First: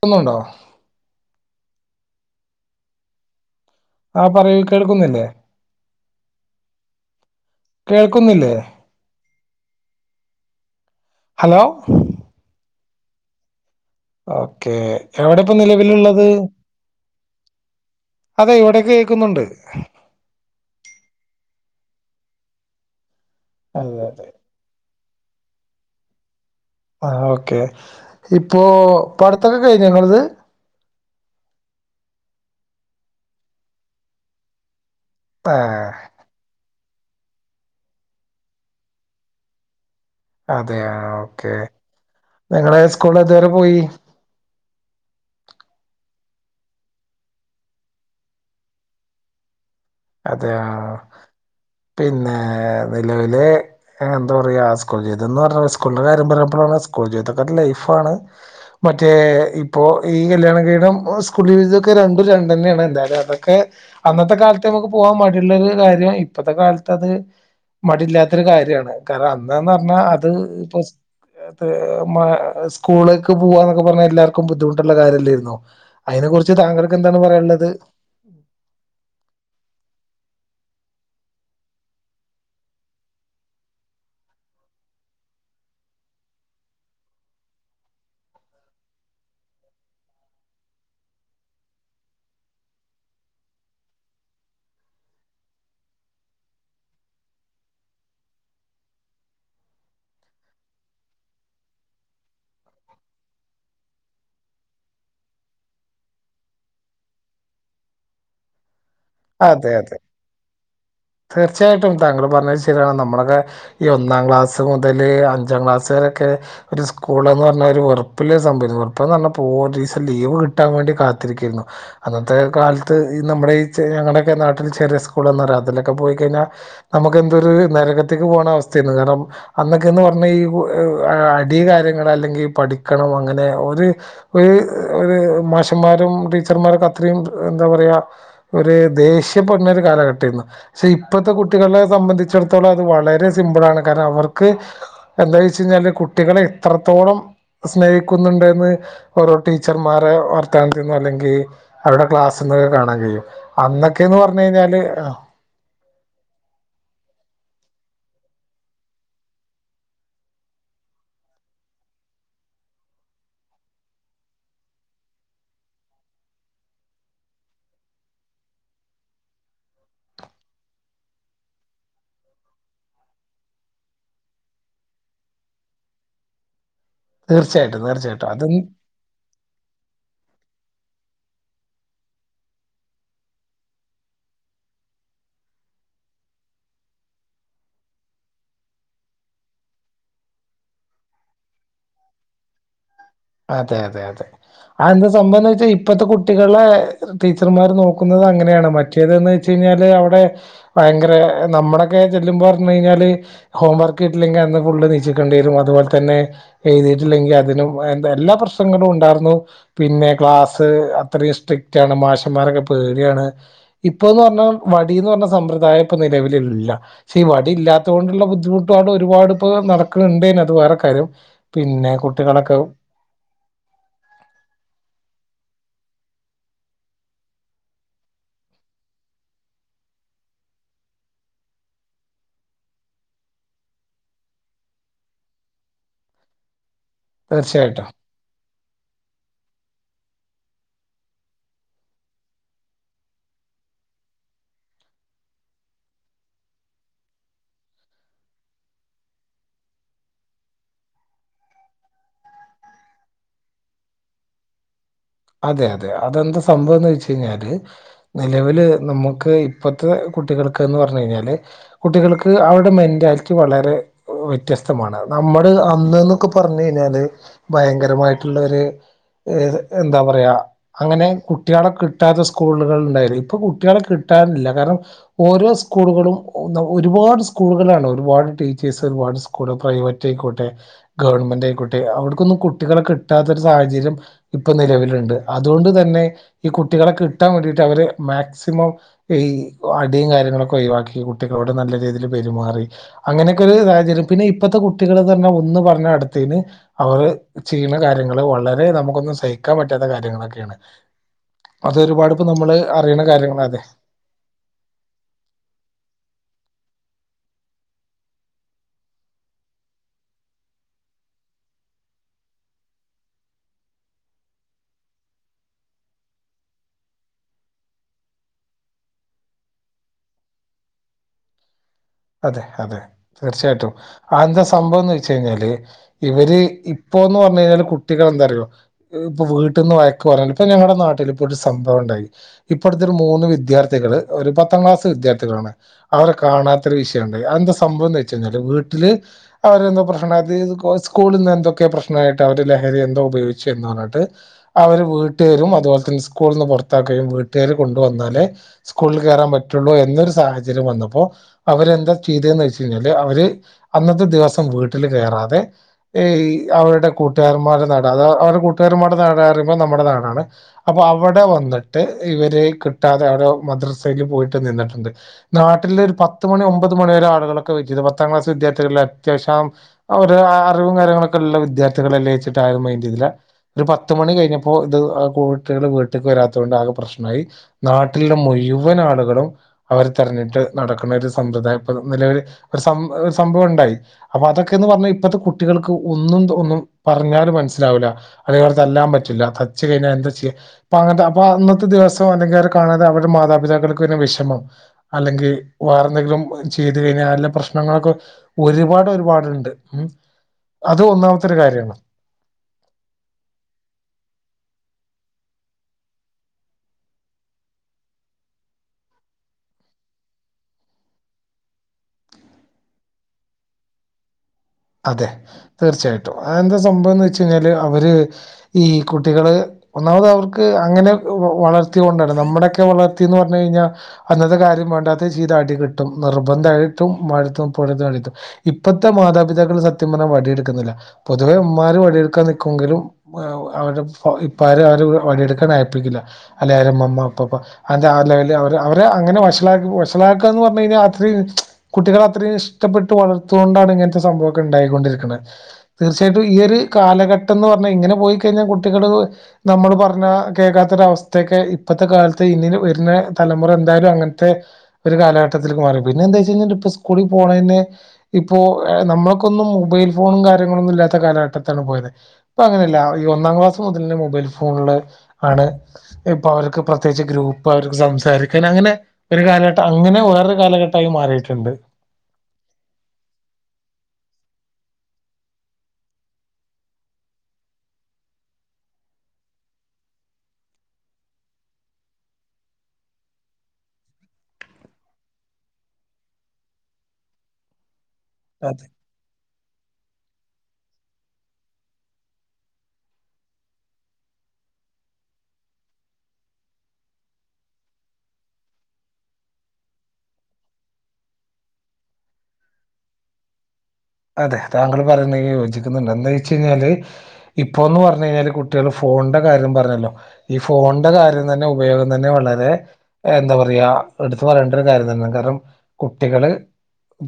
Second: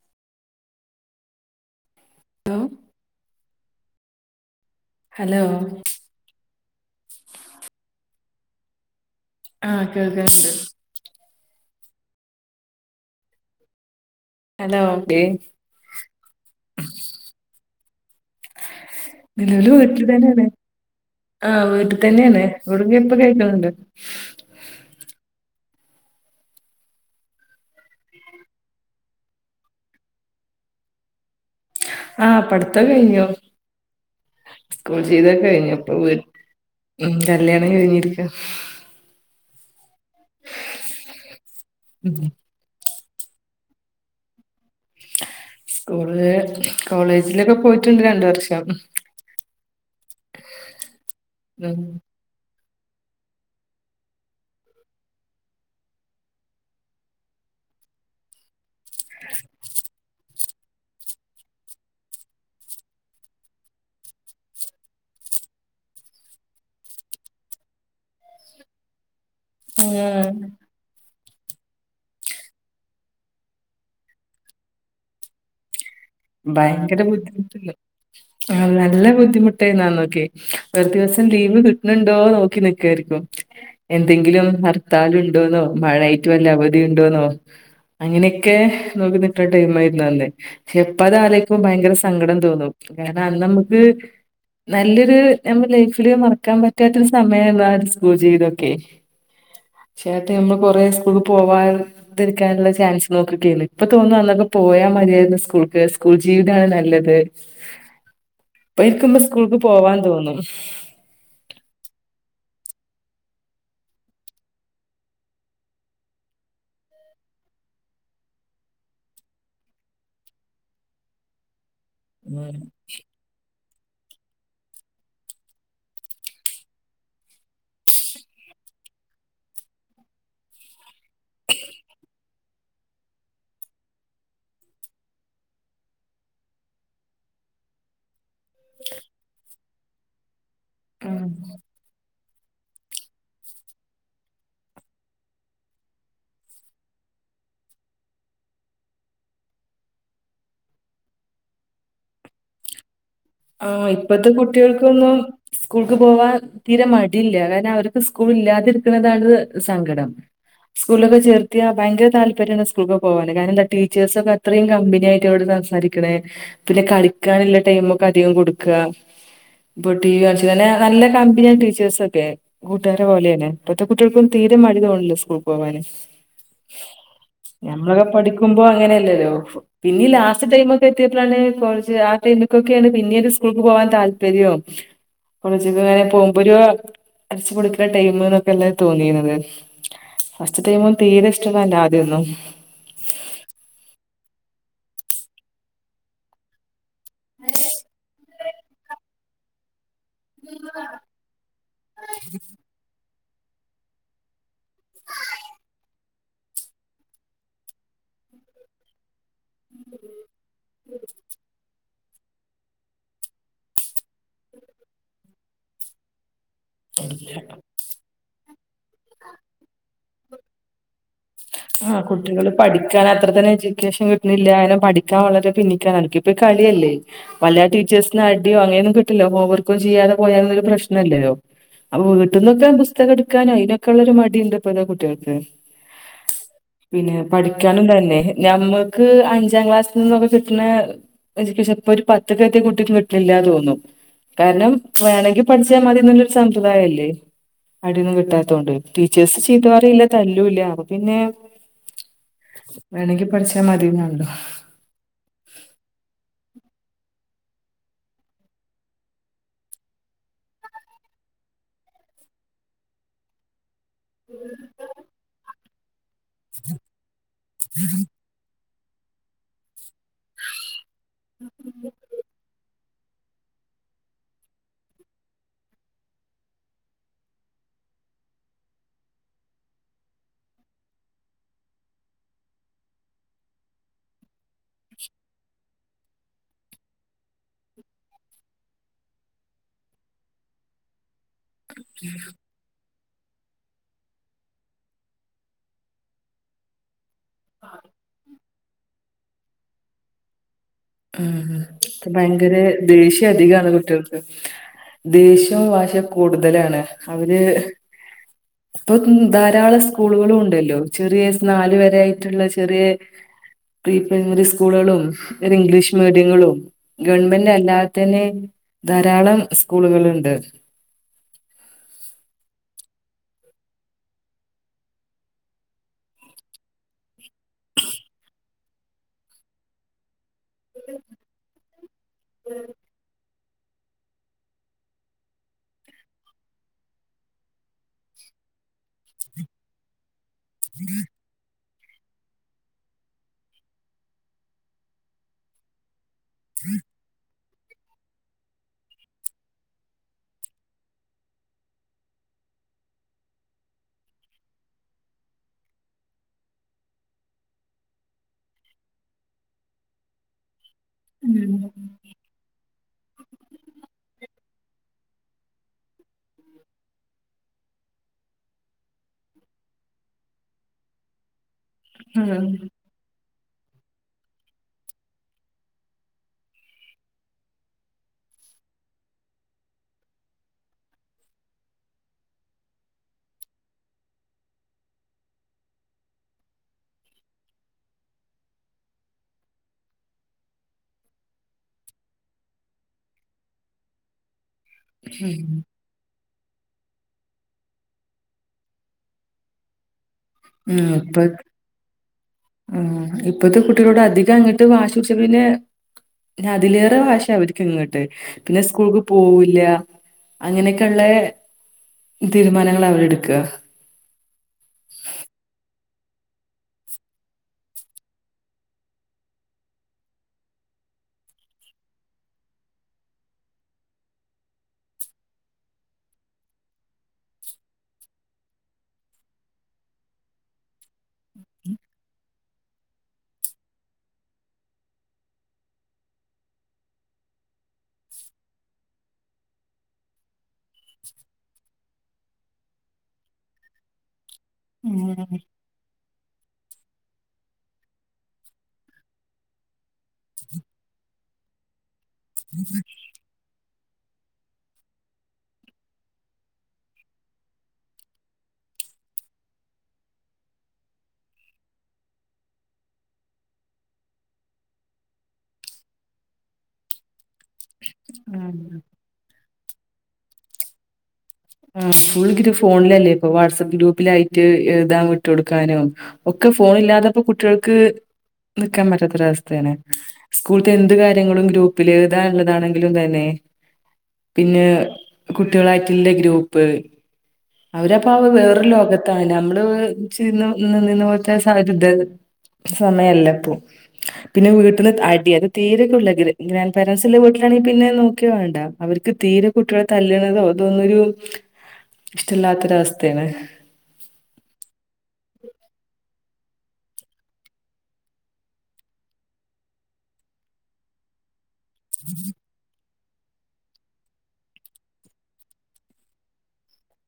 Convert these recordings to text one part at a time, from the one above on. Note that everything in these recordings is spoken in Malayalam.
ക്ന്നു ണ്ടോ ഹലോ ആഹ് പറയൂ കേൾക്കുന്നില്ലേ ഹലോ കേൾക്കുന്നില്ലേ ആഹ് കേൾക്കിണ്ട് ഹലോ ഓക്കെ ഹലോ ഏ എവിടെ ഇപ്പൊ നിലവിലുള്ളത് അതെ ഇവിടെ കേൾക്കുന്നുണ്ട് നിലവിലെ വീട്ടിൽ തന്നെയാണ് ആഹ് വീ - ഇവിടെത്തന്നെയാണ് ഇവിട എപ്പ കേക്കിണ്ട് അതെ അതെ ആ ഓക്കെ ഇപ്പോ പടത്തൊക്കെ കഴിഞ്ഞോ ങ്ങളത് ആഹ് പടുതോക്കെ കഴിഞ്ഞ് സ്കൂൾ ജീവിതമൊക്ക ആ കഴിഞ്ഞ് അപ്പ ഉ കല്യാണം കഴിഞ്ഞിരിക്ക അതെയ ഓക്കെ ഉം നിങ്ങള് സ്കൂളിൽ ഇതുവരെ പോയി സ്കൂളിലെ കോളേജിലൊക്കെ പോയിട്ടുണ്ട് രണ്ട് വർഷം അതെയ ഉം പിന്നെ നിലവിലെ എന്താ പറയുക സ്കൂൾ ജീതം എന്ന് പറഞ്ഞ സ്കൂളില് കാര്യം പറഞ്ഞപ്പോഴാണ് സ്കൂൾ ജീവിതൊക്കെ ലൈഫ് മാണ് മറ്റേ ഇപ്പോ ഈ ല്യാണം കഴിഞ്ഞിട്ട് സസ്കൂളിൽ ജീവിതം രണ്ടും രണ്ടന്നെയാണ് എന്തായാലും അതൊക്കെ അന്നത്തെ കാലത്ത് ഇ നമുക്ക് പോവാൻ മടിള്ളൊരു കാര്യം ഇപ്പോത്തെ കാലത്ത് അത് മടിില്ലാത്തൊരു കാര്യമാണ് കാരണം അന്നന്ന് പറഞ്ഞാ അത് ഉം ഇപ്പൊ സ്കൂളിലേക്ക് പോവാന്നൊക്കെ പറഞ്ഞാൽ എല്ലാർക്കും ബുദ്ധിമുട്ടുള്ള കാര്യമല്ലായിരുന്നു ഭയങ്കര ബുദ്ധിമുട്ടല്ലോ ആ നല്ല ബുദ്ധിമുട്ട് ട്ട എന്നാ നോക്കെ ഒരു ദിവസം ലീവ് കിട്ടുന്നുണ്ടോ നോക്കി നിക്കായിരിക്കും എന്തെങ്കിലും ഭർത്താല ഉണ്ടോന്നോ മഴായിറ്റ വല്ല അവധി ഉണ്ടോന്നോ അങ്ങനെയൊക്കെ നോക്കി നട്ട ടൈം ആയിരുന്ന അല്ലേ അപ്പ അത ആാലേക്കും ഭയങ്കര സങ്കടം തോന്നും കാരണം അ നമുക്ക് നല്ലൊരു നമ്മ ലൈഫില് മറക്കാൻ പറ്റാത്തൊരു സമയന്ത സ്കൂൾ ചെയീവിതൊക്കെ ചേട്ടി നമ്മള് കൊറെ സ്കൂൾക്ക് പോവാാതിരിക്കാനുള്ള ചാൻസ് നോക്കക്കല്ല ഇപ്പൊ തോന്നുന്നു അന്നൊക്കെ പോയാ മതിയായിരുന്നു സ്കൂൾക്ക് സ്കൂൾ ജീവിതാണ് നല്ലത് ഇരിക്കുമ്പോ സ്കൂൾക്ക് അതെ അതെ പോവാൻ തോന്നും തീർച്ചയായിട്ടും താങ്കൾ പറഞ്ഞത് ശരിയാണ് നമ്മളൊക്കെ ഈ ഒന്നാം ക്ലാസ് മുതൽ അഞ്ചാം ക്ലാസ്സ് ൊക്കെ ഒരു സ്കൂൾ എന്ന് പറഞ്ഞ ഒരു വെറപ്പില സംഭവിച്ച വെറപ്പ്ന്ന് പറഞ്ഞാൽ പോലീസ് ലീവ് കിട്ടാൻ വേണ്ടി കാത്തിരിക്കുന്നു അന്നത്തെ ഉം കാലത്ത് ഈ നമ്മുടെ ഈ ഞങ്ങളുടെൊക്കെ നാട്ടിൽ ചെറിയ സ്കൂളന്ന പറയാ അതിലൊക്കെ പോയി കഴിഞ്ഞാൽ നമുക്ക് എന്ത ഒരു നരകത്തേക്ക് പോകുന്ന അവസ്ഥയന്ന് കാരണം അന്നൊക്കെന്ന് പറഞ്ഞ അാര്യങ്ങ അല്ലെങ്കിൽ പഠണം അങ്ങനെ രും ടീച്ചർമാർക്ക അത്രയും എന്താ പറയാ ഒരു ദേഷീയപഞ്ഞൊ ഒരു കാലഘട്ടംന്ന് പക്ഷെ ഉം ഇപ്പഴത്തെ കുട്ടികളെ സംബന്ധിച്ച് ച്ചിടത്തോളം അത് വളരെ സിമ്പിൾ ആണ് കാരണം അവർക്ക് എന്താ വെച്ച് കഴിഞ്ഞാല് കുട്ടികളെ എത്രത്തോളം സ്നേഹിക്കുന്നുണ്ടന്ന് ഓരോ ടീച്ചർമാരെ വർത്ത ചെയുന്നു അല്ലെങ്കിൽ അവരുടെ ക്ലാസ് ആസന്തകൾ കാണാ കഴിയും ആഹ അന്നൊക്കെന്ന് ഇപ്പത്തെ പറഞ്ഞു കഴിഞ്ഞാല് കുട്ടികൾക്കൊന്നും സ്കൂൾക്ക് പോവാൻ തീരെ മടിയില്ല കാരണം അവർക്ക് സ്കൂൾ ഇല്ലാതിരിക്കുന്നതാണ് സങ്കടം സ്കൂളൊക്കെ ചേർത്തിയാ ഭയര താല്പര്യമാണ് സ്കൂളക്ക പോകാനാന് കാരണംന്താ ടീച്ചേഴസൊക്കെ അത്രയും കമ്പിനിയായിട്ട് സംസാരിക്കണേ പിന്നെ കളിക്കാനുള്ള ടൈമ ഒക്കെ അധികം കൊടുക്കുക ഇപ്പൊ ടി വി കാളെ നല്ല കമ്പ ഞാൻ ടീച്ചേഴസ് ഒക്കെ കൂട്ടുകാരെ പോലെെയെ ഇത്തെ കുട്ടികൾക്കും തീരെ മടിതോണല്ലോ സ്കൂൾ പോവാന് തീർച്ചയായിട്ടും ഞമ്മളൊക്കെ തീർച്ചയായിട്ടും അതും പഠിക്കുമ്പോ അങ്ങനെയല്ലല്ലോ പിന്നീ ലാസ്റ്റ് ടൈമ ഒക്ക എത്തിയപ്പോഴാണ് കോളേജ് ആടൈമിക്കൊക്കെയാണ് പിന്നീ ഒരു സ്കൂൾക്ക് പോവാൻ താല്പര്യവും കോളേജ ഇങ്ങനെ പോകുമ്പോ ഒരു അരച്ച കൊടുക്കുന്ന ടൈമ എന്നൊക്കെല്ല തോന്നിയിുന്നത് ഫസ്റ്റ് ടൈ്പോൾ തീരെ ഇഷ്ടന്നാ എൻന്റെറെ ആദ്യൊന്നും അതെ അതെ അതെ ആന്ത സംഭവം വെച്ചാൽ ഇപ്പത്തെ കുട്ടികളെ ടീച്ചർമാർ നോക്കുന്നത് അങ്ങനെയാണ് മറ്റേത്ന്ന് വെച്ച് കഴിഞ്ഞാല് ഭയങ്കര നമ്മളൊക്കെ ചെല്ലുമ്പ പറഞ്ഞു കഴിഞ്ഞാല് ഹോം വർക്ക്ിട്ടില്ലെങ്ക അന്ന് ഫുള്ള് നീച്ചിക്കേണ്ടി വരും അതുപോലെ തന്നെ എഴുതിട്ടില്ലെങ്കിൽ അതിനും എല്ലാ പ്രശ്നങ്ങളും ഉണ്ടായിരുന്നു പിന്നെ ക്ലാസ്സ് അത്രയും സ്ട്രിക് ാണ് മാഷന്മാരൊക്കെ പേടിയാണ് ഇപ്പ എന്ന് പറഞ്ഞാൽ വടിന്ന് പറഞ്ഞ സമ്പ്രദായം ഇപ്പ നിലവിലുള്ള പക്ഷെഈ വടി ഇല്ലാത്ത കൊണ്ടുള്ള ബുദ്ധിമുട്ടാണ് ഒരുപാട് ഇപ്പോ നടക്കുന്നുണ്ടേന്ന അത് വേറെ കാര്യം പിന്നെ കുട്ടികളൊക്കെ ൻ അത്ര തന്നെ എഡ്യൂക്കേഷൻ കിട്ടുന്നില്ലനെ പഠിക്കാൻ വളരെ പിന്നിക്കൻ എനക്ക്ിപ്പ കളിയല്ലേ വല്ല ട ജസ്ന് അടിയോ അങ്ങനെയൊന്നും കിട്ടില്ലോ ഓവർക്കും ചെയ്യാതെ പോയന്നൊരു പ്രശ്നമല്ലോ അപ്പൊ വീട്ടിൽന്നൊക്കെ പുസ്തകം എടുക്കാനോ അതിനൊക്കെ ഉള്ളരു മടിുണ്ട് ഇപ്പതാ കുട്ടികൾക്ക് പിന്നെ തീർച്ചയായിട്ടും പഠിക്കാനുണ്ട തന്നെ നഞമ്മക്ക് അഞ്ചാം ക്ലാസ് ൊക്കെ കിട്ടണ ഇപ്പൊ ഒരു പത്ത് കത്തെ കുട്ടിക്ക് കിട്ടില്ലന്ന് തോന്നുന്നു കാരണം വേണമെങ്കിൽ പഠിച്ചാൽ മതിന്നുള്ളരു സമ്പ്രദായം അല്ലേ അടന്നും കിട്ടാത്തതൊണ്ട് ടീച്ചേഴ്സ് ചീത പററിയില്ല തല്ലൂല്ല പിന്നെ വേണെങ്കി പഠിച്ചാ മതിന്നാല്ലോ അതെ അതെ അതെന്താ സംഭവംന്ന് വച്ച കഴിഞ്ഞാല് നിലവില് നമുക്ക് ഇപ്പത്തെ കുട്ടികൾക്ക്ന്ന് പറഞ്ഞു കഴിഞ്ഞാല് കുട്ടികൾക്ക് അവരുടെ മെന്റാലിറ്റി വളരെ ഒരു വ്യത്യതമാണ് നമ്മള് അന്ന്ന്നൊക്കെ പറഞ്ഞു കഴിഞ്ഞാല് ഭയങ്കരമായിട്ടുള്ളര് എ എന്താ പറയാ അങ്ങനെ കുട്ടികളെ കിട്ടാത്ത സ്കൂളുകളി ഇപ്പൊ കുട്ടികളെ കിട്ടാനില്ല കാരണം ഓരോ സ്കൂളുകളും ഒരുപാട് സ്കൂളുകളാണ് ഒരുപാട് ടീച്ചേഴ്സ് ഒരുപാട് സ്കൂള് പ്രൈവറ്റ് ആയിക്കോട്ടെ ഗവൺമെന്റ് ആയിക്കോട്ടെ അവിടക്കൊന്ന് കുട്ടികളേകി കിട്ടാത്തൊരു സാഹചര്യം ഇപ്പൊ നിലവിലുണ്ട് അതുകൊണ്ട് തന്നെ ഈ കുട്ടികളെെ കിട്ടാൻ വേണ്ടിട്ട് അവര് മാക്സിമംഈ ഈ അടിയും കാര്യങ്ങളൊക്കെ ഒഴിവാക്കി കുട്ടികളോട് നല്ല രീതിൽ പെരുമാറി അങ്ങനെയൊക്കൊ ഒരു സാഹചര്യം പിന്നെ ഇപ്പഴത്തെ കുട്ടികള് തന്നെ ഒന്ന് പറഞ്ഞ അടുത്തേന് അവര്അ ചെയ്യണ കാര്യങ്ങള് വളരെ നമുക്കൊന്നും സഹിക്കാൻ പറ്റാത്ത കാര്യങ്ങളൊക്കെയാണ് ഉഉം അത് ഇപ്പൊ ഒരുപാട് ഇപ്പോ ഭയങ്കര നമ്മള് അറിയണ ദേഷ്യം കാര്യങ്ങളാ അധികാണ് കുട്ടികൾക്ക് ദേഷ്യവും വാശികൂടുതലാണ് അവര് ഇപ്പൊ പി ധാരാളം സ്കൂളുകളും ഉണ്ടല്ലോ ചെറിയ നാല വര ആായിട്ടുള്ള ചെറിയ പ്രീ പ്രൈമറി സ്കൂളുകളും ഇംഗ്ലീഷ് മീഡിയങ്ങളും ഗവൺമെന്റി അല്ലാതെ തന്നെ ധാരാളം സ്കൂളുകള്ണ്ട് [unintelligible] അതെ അതെ തീർച്ചയായിട്ടും അതെന്താ സംഭവം എന്ന് വെച്ച് കഴിഞ്ഞാല് ഇവര് ഇപ്പോ എന്ന് പറഞ്ഞ കഴിഞ്ഞാല് കുട്ടികൾ എന്താറിയോ ഇപ്പൊ വീട്ടിൽന്ന് വയക്ക് പറഞ്ഞ ഇപ്പ ഞങ്ങളുടെ നാട്ടില്ല് ഇപ്പോ ഒരു സംഭവം ഉണ്ടായി ഇപ്പോഴത്തെ ഒരു മൂന്ന് വിദ്യാർത്ഥികള് ഒരു പത്താം ക്ലാസ് വിദ്യാർത്ഥികളാണ് അവരെ കാണാ ഒര് വിഷയഇണ്ടായി അത് എന്താ സംഭവ എന്ന് വെച്ച് കഴിഞ്ഞാല് വീട്ടില് അവരെന്തോ പ്രശ്ണ അത് കോയസ്കൂളിന്ന് എന്തൊക്കെ പ്രശ് യിട്ട് അവര് ലഹരി എന്തോ ഉപയോഗിച്ചു എന്ന് പറഞ്ഞിട്ട് അവര് വീട്ടുകേരും അതുപോലെതന്നെ സ്കൂ സ്കൂളന്ന് പുറത്താക്കുകയുംവീട്ടി കുട്ടേര് കൊണ്ടുവന്നാലേ സ്കൂളിൽ കേയറാൻ പറ്റുള്ളൂ എന്നൊരു സാഹചര്യം വന്നപ്പോ അവരെന്താ ചെയ്തെന്ന് വെച്ച കഴിഞ്ഞാല് അവര് അന്നത്തെ ദിവസം വീട്ടില് കയറാതെ എ ഇ അവരുടെ കൂട്ടുകാർമാരുടെ നാട അത അവരുടെ കൂട്ടുകാർമാടെ നാടന്ന് അറിമ്പോ നമ്മുടെ നാടാണ് അപ്പൊ അവിടെ ഉം വന്നിട്ട് ഇവരെകി കിട്ടാതെ അവിടെ മദ്രസയ്ക്ക് പോയിട്ട് നിന്നിട്ടുണ്ട് നാട്ടില ഒരു പത്ത് പത്ത് മണി ഒമ്പത് മണിരെ ആളുകളൊക്കെ വെറ്റത് പത്താം ക്ലാസ് വിദ്യർത്ഥികളല്ലേ അത്യാവശ്യം ഒരു അറിവും കാര്യങ്ങളൊക്കെഇൻ വിദ്യാർത്ഥികളല്ലേച്ചിട്ടാരുംമൈൻഡ് ചെയ്തില്ല ഒരു പത്ത് മണി കഴിഞ്ഞപ്പോ ഇത് ആ കു കുട്ടികള് വീട്ടേക്ക് വരാതോണ്ട് ആകെ പ്രശ്നആയി നാട്ടിലുള്ള മൊഴി യുവൻ ആളുകളും അവർ തെരഞ്ഞിട്ട് നടക്കണ ഒരുസ സമ്പ്രദായം ഇപ്പ നിലവില് ഒര് സ സംഭവം ഉണ്ടായി അപ്പൊ അതൊക്കെന്ന് പറഞ്ഞാൽ ഇപ്പോഴത്തെ കുട്ടികൾക്ക് ഒന്നും തോന്നും പറഞ്ഞാലും മനസ്സിലാവില്ല അതല്ലേ അവരെ തല്ലാൻ പറ്റില്ല തച്ച് കഴിഞ്ഞാൽ എന്താ ചെയ്യ അങ്ങനെ അപ്പ അന്നത്തെ ദിവസം അല്ലെങ്കിൽ അവരെകാണാതെ അവരുടെമാതാപിതാക്കൾക്ക് പിന്നെ വിഷമം അല്ലെങ്കിൽ വ ഉം എന്തെങ്കിലും ചെയ്ത് കഴിഞ്ഞാഅരില് പ്രശ്നങ്ങളൊക്കെ ഒരുപാട് ഒരുപാടുണ്ട് ഉഹ് അത് ഒന്നാമത്തൊരു കാര്യമാണ് മ്മ് ഇപ്പത്തെ കുട്ടികളോട് അധികം അങ്ങിട്ട് വാശിഷേക്കില്ല് പിന്നെ അതിലേറെ വാശിയ അവരിക്ക് ഇങ്ങട്ട് പിന്നെ സ്കൂൾക്ക് പോവില്ല അങ്ങനെയൊക്കെയുള്ള തീരുമാനങ്ങൾ അവരെ എടുക്ക അതെ തീർച്ചയായി ട്ടും അത് എന്താ സംഭവം എന്ന് വെച്ച് കഴിഞ്ഞാല് അവര് ഈ കുട്ടികള് ഒന്നാമത് അവർക്ക് അങ്ങനെ വളർത്തി കൊണ്ടാണ് നമ്മുടെയൊക്കെ വളർത്തിന്ന് പറഞ്ഞ്കഴിഞ്ഞാ അന്നത്തെ കാര്യം വേണ്ടാത്ത ചെയ്ത അടി കിട്ടും നിർബന്ധായിട്ടും ഉമ്മാൻ്റെട്ത്തും ഉപ്പാൻ്റെട്ത്തും അടി കിട്ടും. ഇപ്പത്തെ മാതാപിതാക്ക ക്കൾ സത്യം പറഞ്ഞ വടിയെടുക്കുന്നില്ല പൊതുവെ ഉമ്മാര് വടിയെടുക്കാൻ നിക്കുമെങ്കിലും അവ അവര്ടെ ഇപ്പാര് ര് അവരെ വടി എടുക്കാൻ അയ്പ്പിക്കില്ല അല്ലെ ആര് ഉമ്മുമ്മ ഉപ്പുപ്പാ അയ്‌ന്റെഅ ആ ലെവലി അവരെങ്ങനെ വഷള [unintelligible] വഷളാക്കാന്ന്പറഞ്ഞ് കഴിഞ്ഞാ അത്രിം കുട്ടികൾ അത്രിം ഇഷ്ടപ്പെട്ട് വളർത്തിയോണ്ടാണ് ഇങ്ങനത്തെ സംഭവ ക്കെ ഉണ്ടായിക്കൊണ്ടിരിക്കണേ തീർച്ചയായി ട്ടും ഈയൊര് കാലഘട്ടംന്ന് പറഞ്ഞാൽ ഇങ്ങനെ പോയി കഴിഞ്ഞാൽ കുട്ടികൾ നമ്മള് പറഞ്ഞ കേൾക്കാത്തൊരവസ്ഥ ത്തക്കെ ഇപ്പത്തെ കാലത്ത് ഇനി വര്ണ തലമുറ എന്തായാലും അങ്ങൻ ത്തെ ഒരു കാലഘട്ടത്തിൽക്ക് മാറി പിന്നെ എന്താച്ചഴിഞ്ഞാൽ ഇപ്പ സ്കൂളിൽ പോണെന് ഇപ്പോ നമ്മള് ക്കൊന്നും മൊബൈൽ ഫോണും കാര്യങ്ങളൊന്നും ഇല്ലാത്ത കാലഘട്ടത്താണ് പോയത്. ഇപ്പ അങ്ങനെല്ല ഈ ഒന്നാം ക്ലാസ് മുതലെന്നെ മുബൈ ൽ ഫോണ്ല് ആണ് ഇപ്പൊ അവർക്ക് പ്രത്യേകിച്ച് ഗ്രൂ പ്പായിട്ട് സംസാരിക്കാൻ അങ്ങനെ ഒരു കാലഘട്ടം അങ്ങനെ വേറൊര് കാലഘട്ടായി മാറിട്ട് ആ ഫുൾ ഗ്രു ഫോണിലല്ലേ ഇപ്പം വാട്സപ്പ് ഗ്രൂപ്പിലായി റ്റ് എഴുതാൻ വിട്ടു കൊടുക്കാനും ഒക്കെ ഫോൺ ഇല്ലാത്തപ്പോ കുട്ടികൾക്ക് നിക്കാൻ പറ്റാത്തൊരവസ്ഥയാണ്. സ്കൂളിൽത്തെ എന്ത് കാര്യങ്ങളും ഗ്രൂപ്പിൽ എഴുതാ ഉള്ളതാണെങ്കിലും തന്നെ പിന്നെ കുട്ടികളായിട്ട്ല്ലെ ഗ്രൂപ്പ് അവരപ്പ അവ അത് വേറൊരു ലോകത്താണ് നമ്മള് ച് ന്ന് നിന്നീന്ന പോലത്തെ [unintelligible] സമയല്ല ഇപ്പം. പിന്നെ വീട്ടിന്ന് അടി അത് തീര [unintelligible] ഗ്രാൻഡ് പാരൻസില്ല വീട്ടില് ണെ പിന്നെ നോക്കേ വേണ്ട അവർക്ക് തീരെ കുട്ടികളെ തല്ല്ണതോ ഇതൊന്നൊരു ഇഷ്ടല്ലാത്തൊരവസ്ഥയാണ് അതെ താങ്കൾ പറയുന്നെൽ യോജിക്കുന്നുണ്ട് എന്താ ച്ചയ്ഞ്ഞാല് ഇപ്പം ന്ന് പറഞ്ഞ് കഴിഞ്ഞാല് കുട്ടികൾ ഫോണിന്റെ കാര്യം പറഞ്ഞല്ലോ ഈ ഫോണിന്റെ കാര്യം തന്നെ ഉപയോഗം തന്നെ വളരെ എന്താ പറയാ എടുത്തു പറയേണ്ട ഒരു കാര്യം തന്നെയാണ് കാരണം കുട്ടികള്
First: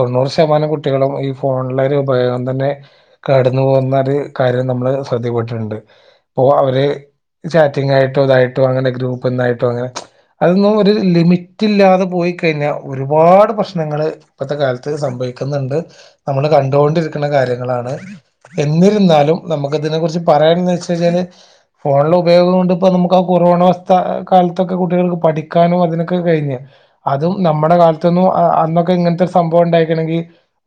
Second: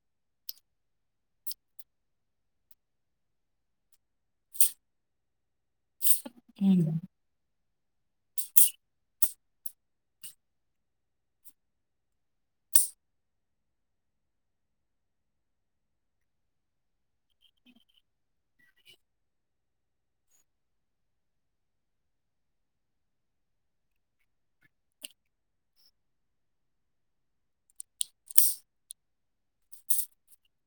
തൊണ്ണൂറ് ശതമാനം കുട്ടികളും ഈ ഫോണിലൊരു ഉപയോഗം തന്നെ കടന്നു പോകുന്ന ഒരു കാര്യം നമ്മള് ശ്രദ്ധപ്പെട്ടിട്ടുണ്ട് ഇപ്പൊ ഉം അവര് ചാറ്റിങ്ങായിട്ടോ ഇതായിട്ടോ അങ്ങനെ ഗ്രൂപ്പ്ന്നായിട്ടോ അങ്ങനെ അതൊന്നും ഒരു ലിമിറ്റ് ഇല്ലാതെ പോയി കഴിഞ്ഞാൽ ഒരുപാട് പ്രശ്നങ്ങള് ഇപ്പത്തെ കാലത്ത് സംഭ വിക്കുന്നുണ്ട് നമ്മള് കണ്ടുകൊണ്ടിരിക്ണ കാര്യങ്ങളാണ് എന്നിരുന്നാലും നമുക്ക് ഇതിനെ കുറിച്ച് പറയണന്ന് വെച്ചഴിഞ്ഞാല് ഫോണിലെ ഉപയോഗം കൊണ്ട് ഇപ്പോ നമുക്ക് ആ കൊറോണ വസ്ഥ കാലത്തൊക്കെ കുട്ടികൾക്ക് പഠിക്കാനും അതിനൊക്കെ കഴിഞ്ഞ് അതും നമ്മുടെ കാലത്ത് നിന്നും അന്നൊക്കെ ഇങ്ങനത്തെ സംഭവം ഉണ്ടായിരിക്കണങ്കിൽ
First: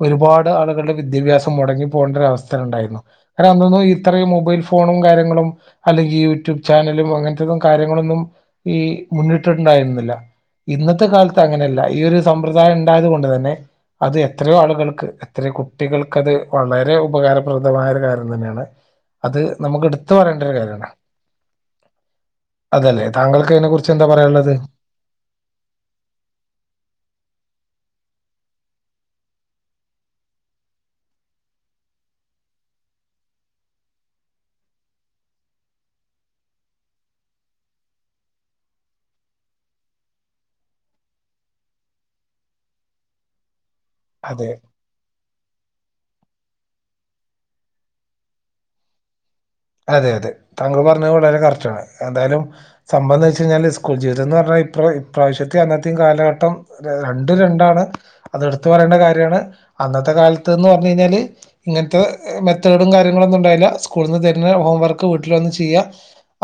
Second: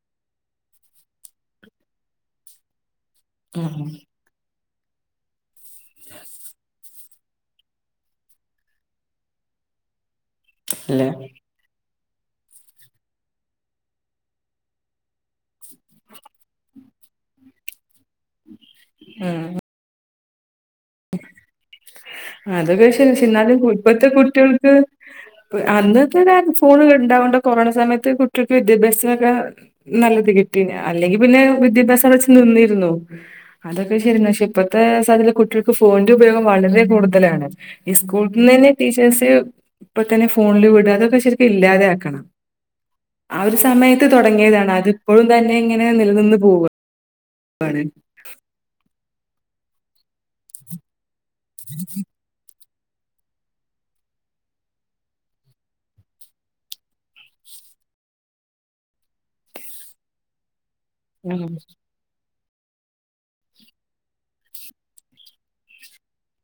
ഒരുപാ ടാളുകളുടെ വിദ്യാഭ്യാസം മുടങ്ങി പോകേണ്ട ഒരു അവസ്ഥ ഉണ്ടായിരുന്നു. കാരണം അന്നൊന്നും ഉം ഇത്രയും മൊബൈൽ ഫോണും കാര്യങ്ങളും അല്ലെങ്കിൽ യൂട്യൂബ് ചാനലും അങ്ങനത്തതും കാര്യങ്ങളൊന്നും ഈ മുന്നിട്ടിട്ട്ണ്ട യിരുന്നില്ല ഇന്നത്തെ അല്ലെ കാലത്ത് അങ്ങനെയല്ല ഈ ഒരു സമ്പ്രദായം ഉണ്ടായത് കൊണ്ട് തന്നെ അത് എത്രയോ ആളുകൾക്ക് ഇത്തിരി കുട്ടികൾക്കത് വളരെ ഉപകാരപ്രദമായൊരു കാര്യം തന്നെയാണ് അത് ഉം നമുക്ക് ഇട് ത്ത് പറയണ്ട ഒരു കാര്യാണ് അതൊക്കെ അതല്ലേ [unintelligible] താങ്കൾക്ക് എന്നാലും അതിനെ കുറിച്ച് ഇപ്പത്തെ എന്താ പറയാനുള്ളത് കുട്ടികൾക്ക് അന്നത്തെ കാലം ഫോണ് ഇണ്ടാവണ്ട കൊറോണ സമയത്ത് കു [unintelligible] വിദ്യാഭ്യാസത്തിനൊക്കെ നല്ലത് കിട്ടീനി. അല്ലെങ്കിൽ പിന്നെ വിദ്യാഭ്യാസം അവ്ടെ വച്ച് നിന്നിരുന്നു അതൊക്കെ ശരി [unintelligible] ക്ഷെ ഇപ്പത്തെ സാഹചര്യത്തില് കു ട്ടിയോൾക്ക് ഫോണിന്റെ ഉപയോഗം വളരെ കൂടുതലാണ്. ഈ സ്കൂൾനന്നെ ടീച്ചേഴ്സ് ഇപ്പ തന്നെ ഫോ ൺല് വിടാ അതൊക്കെ ശരിക്ക് ഇല്ലാതാക്കണം. ആ ഒര് സമയത്ത് അതെ തുടങ്ങിയതാണ് അതിപ്പഴും തന്നെ ഇങ്ങനെ നിലനിന്ന് പോവ വാണ് അതെ അതെ താങ്കൾ പറഞ്ഞത് വളരെ കറക്റ്റ്ാണ് എന്തായാലും സംഭവം വെച്ച കഴിഞ്ഞാൽ സ്കൂൾ ജീവിതം എന്ന് പറഞ്ഞാൽ ഇ ഇപാവശ്യത്തിൽ അന്നേം കാലഘട്ടം രണ്ടും രണ്ടാണ് അത എടുത്ത പറയേണ്ട കാര്യമാണ് അന്നത്തെ കാലത്ത്ന്ന് പറ കഞ്ഞാല് ഉം ഇങ്ങനത്തെ മെത്തേഡും കാര്യങ്ങളൊ ഒന്നും ഉണ്ടല്ല സ്കൂളിൽന്ന് ഹോംവക്ക് വീട്ടിലന്ന് ചെയ്യ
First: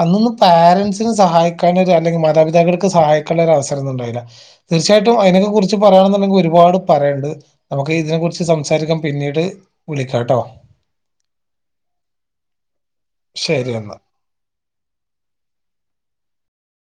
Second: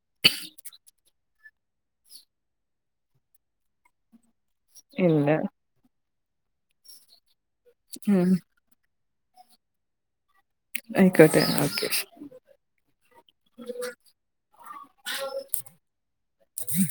അന്നൊന്ന് പാരന്റ്സ സഹ അല്ലെങ്ക മാതാപിതാക്കൾക്ക് സഹായിക്കുള്ള ഒരു അവരംൊന്ന ഉണ്ടായില്ല തീർച്ചയായിട്ടും ഇല്ല അതിനെ കുറിച്ച് പറയാന ഒരുപാട് പറയുണ്ട് നമുക്ക് ഇതിനെ ഉം കുുറിച്ച് സംസാരിക്കാൻ പിന്നീട് വിളിക്കാം കേട്ടോ ആയിക്കട്ട ക്കേഷ ശരി എന്നാൽ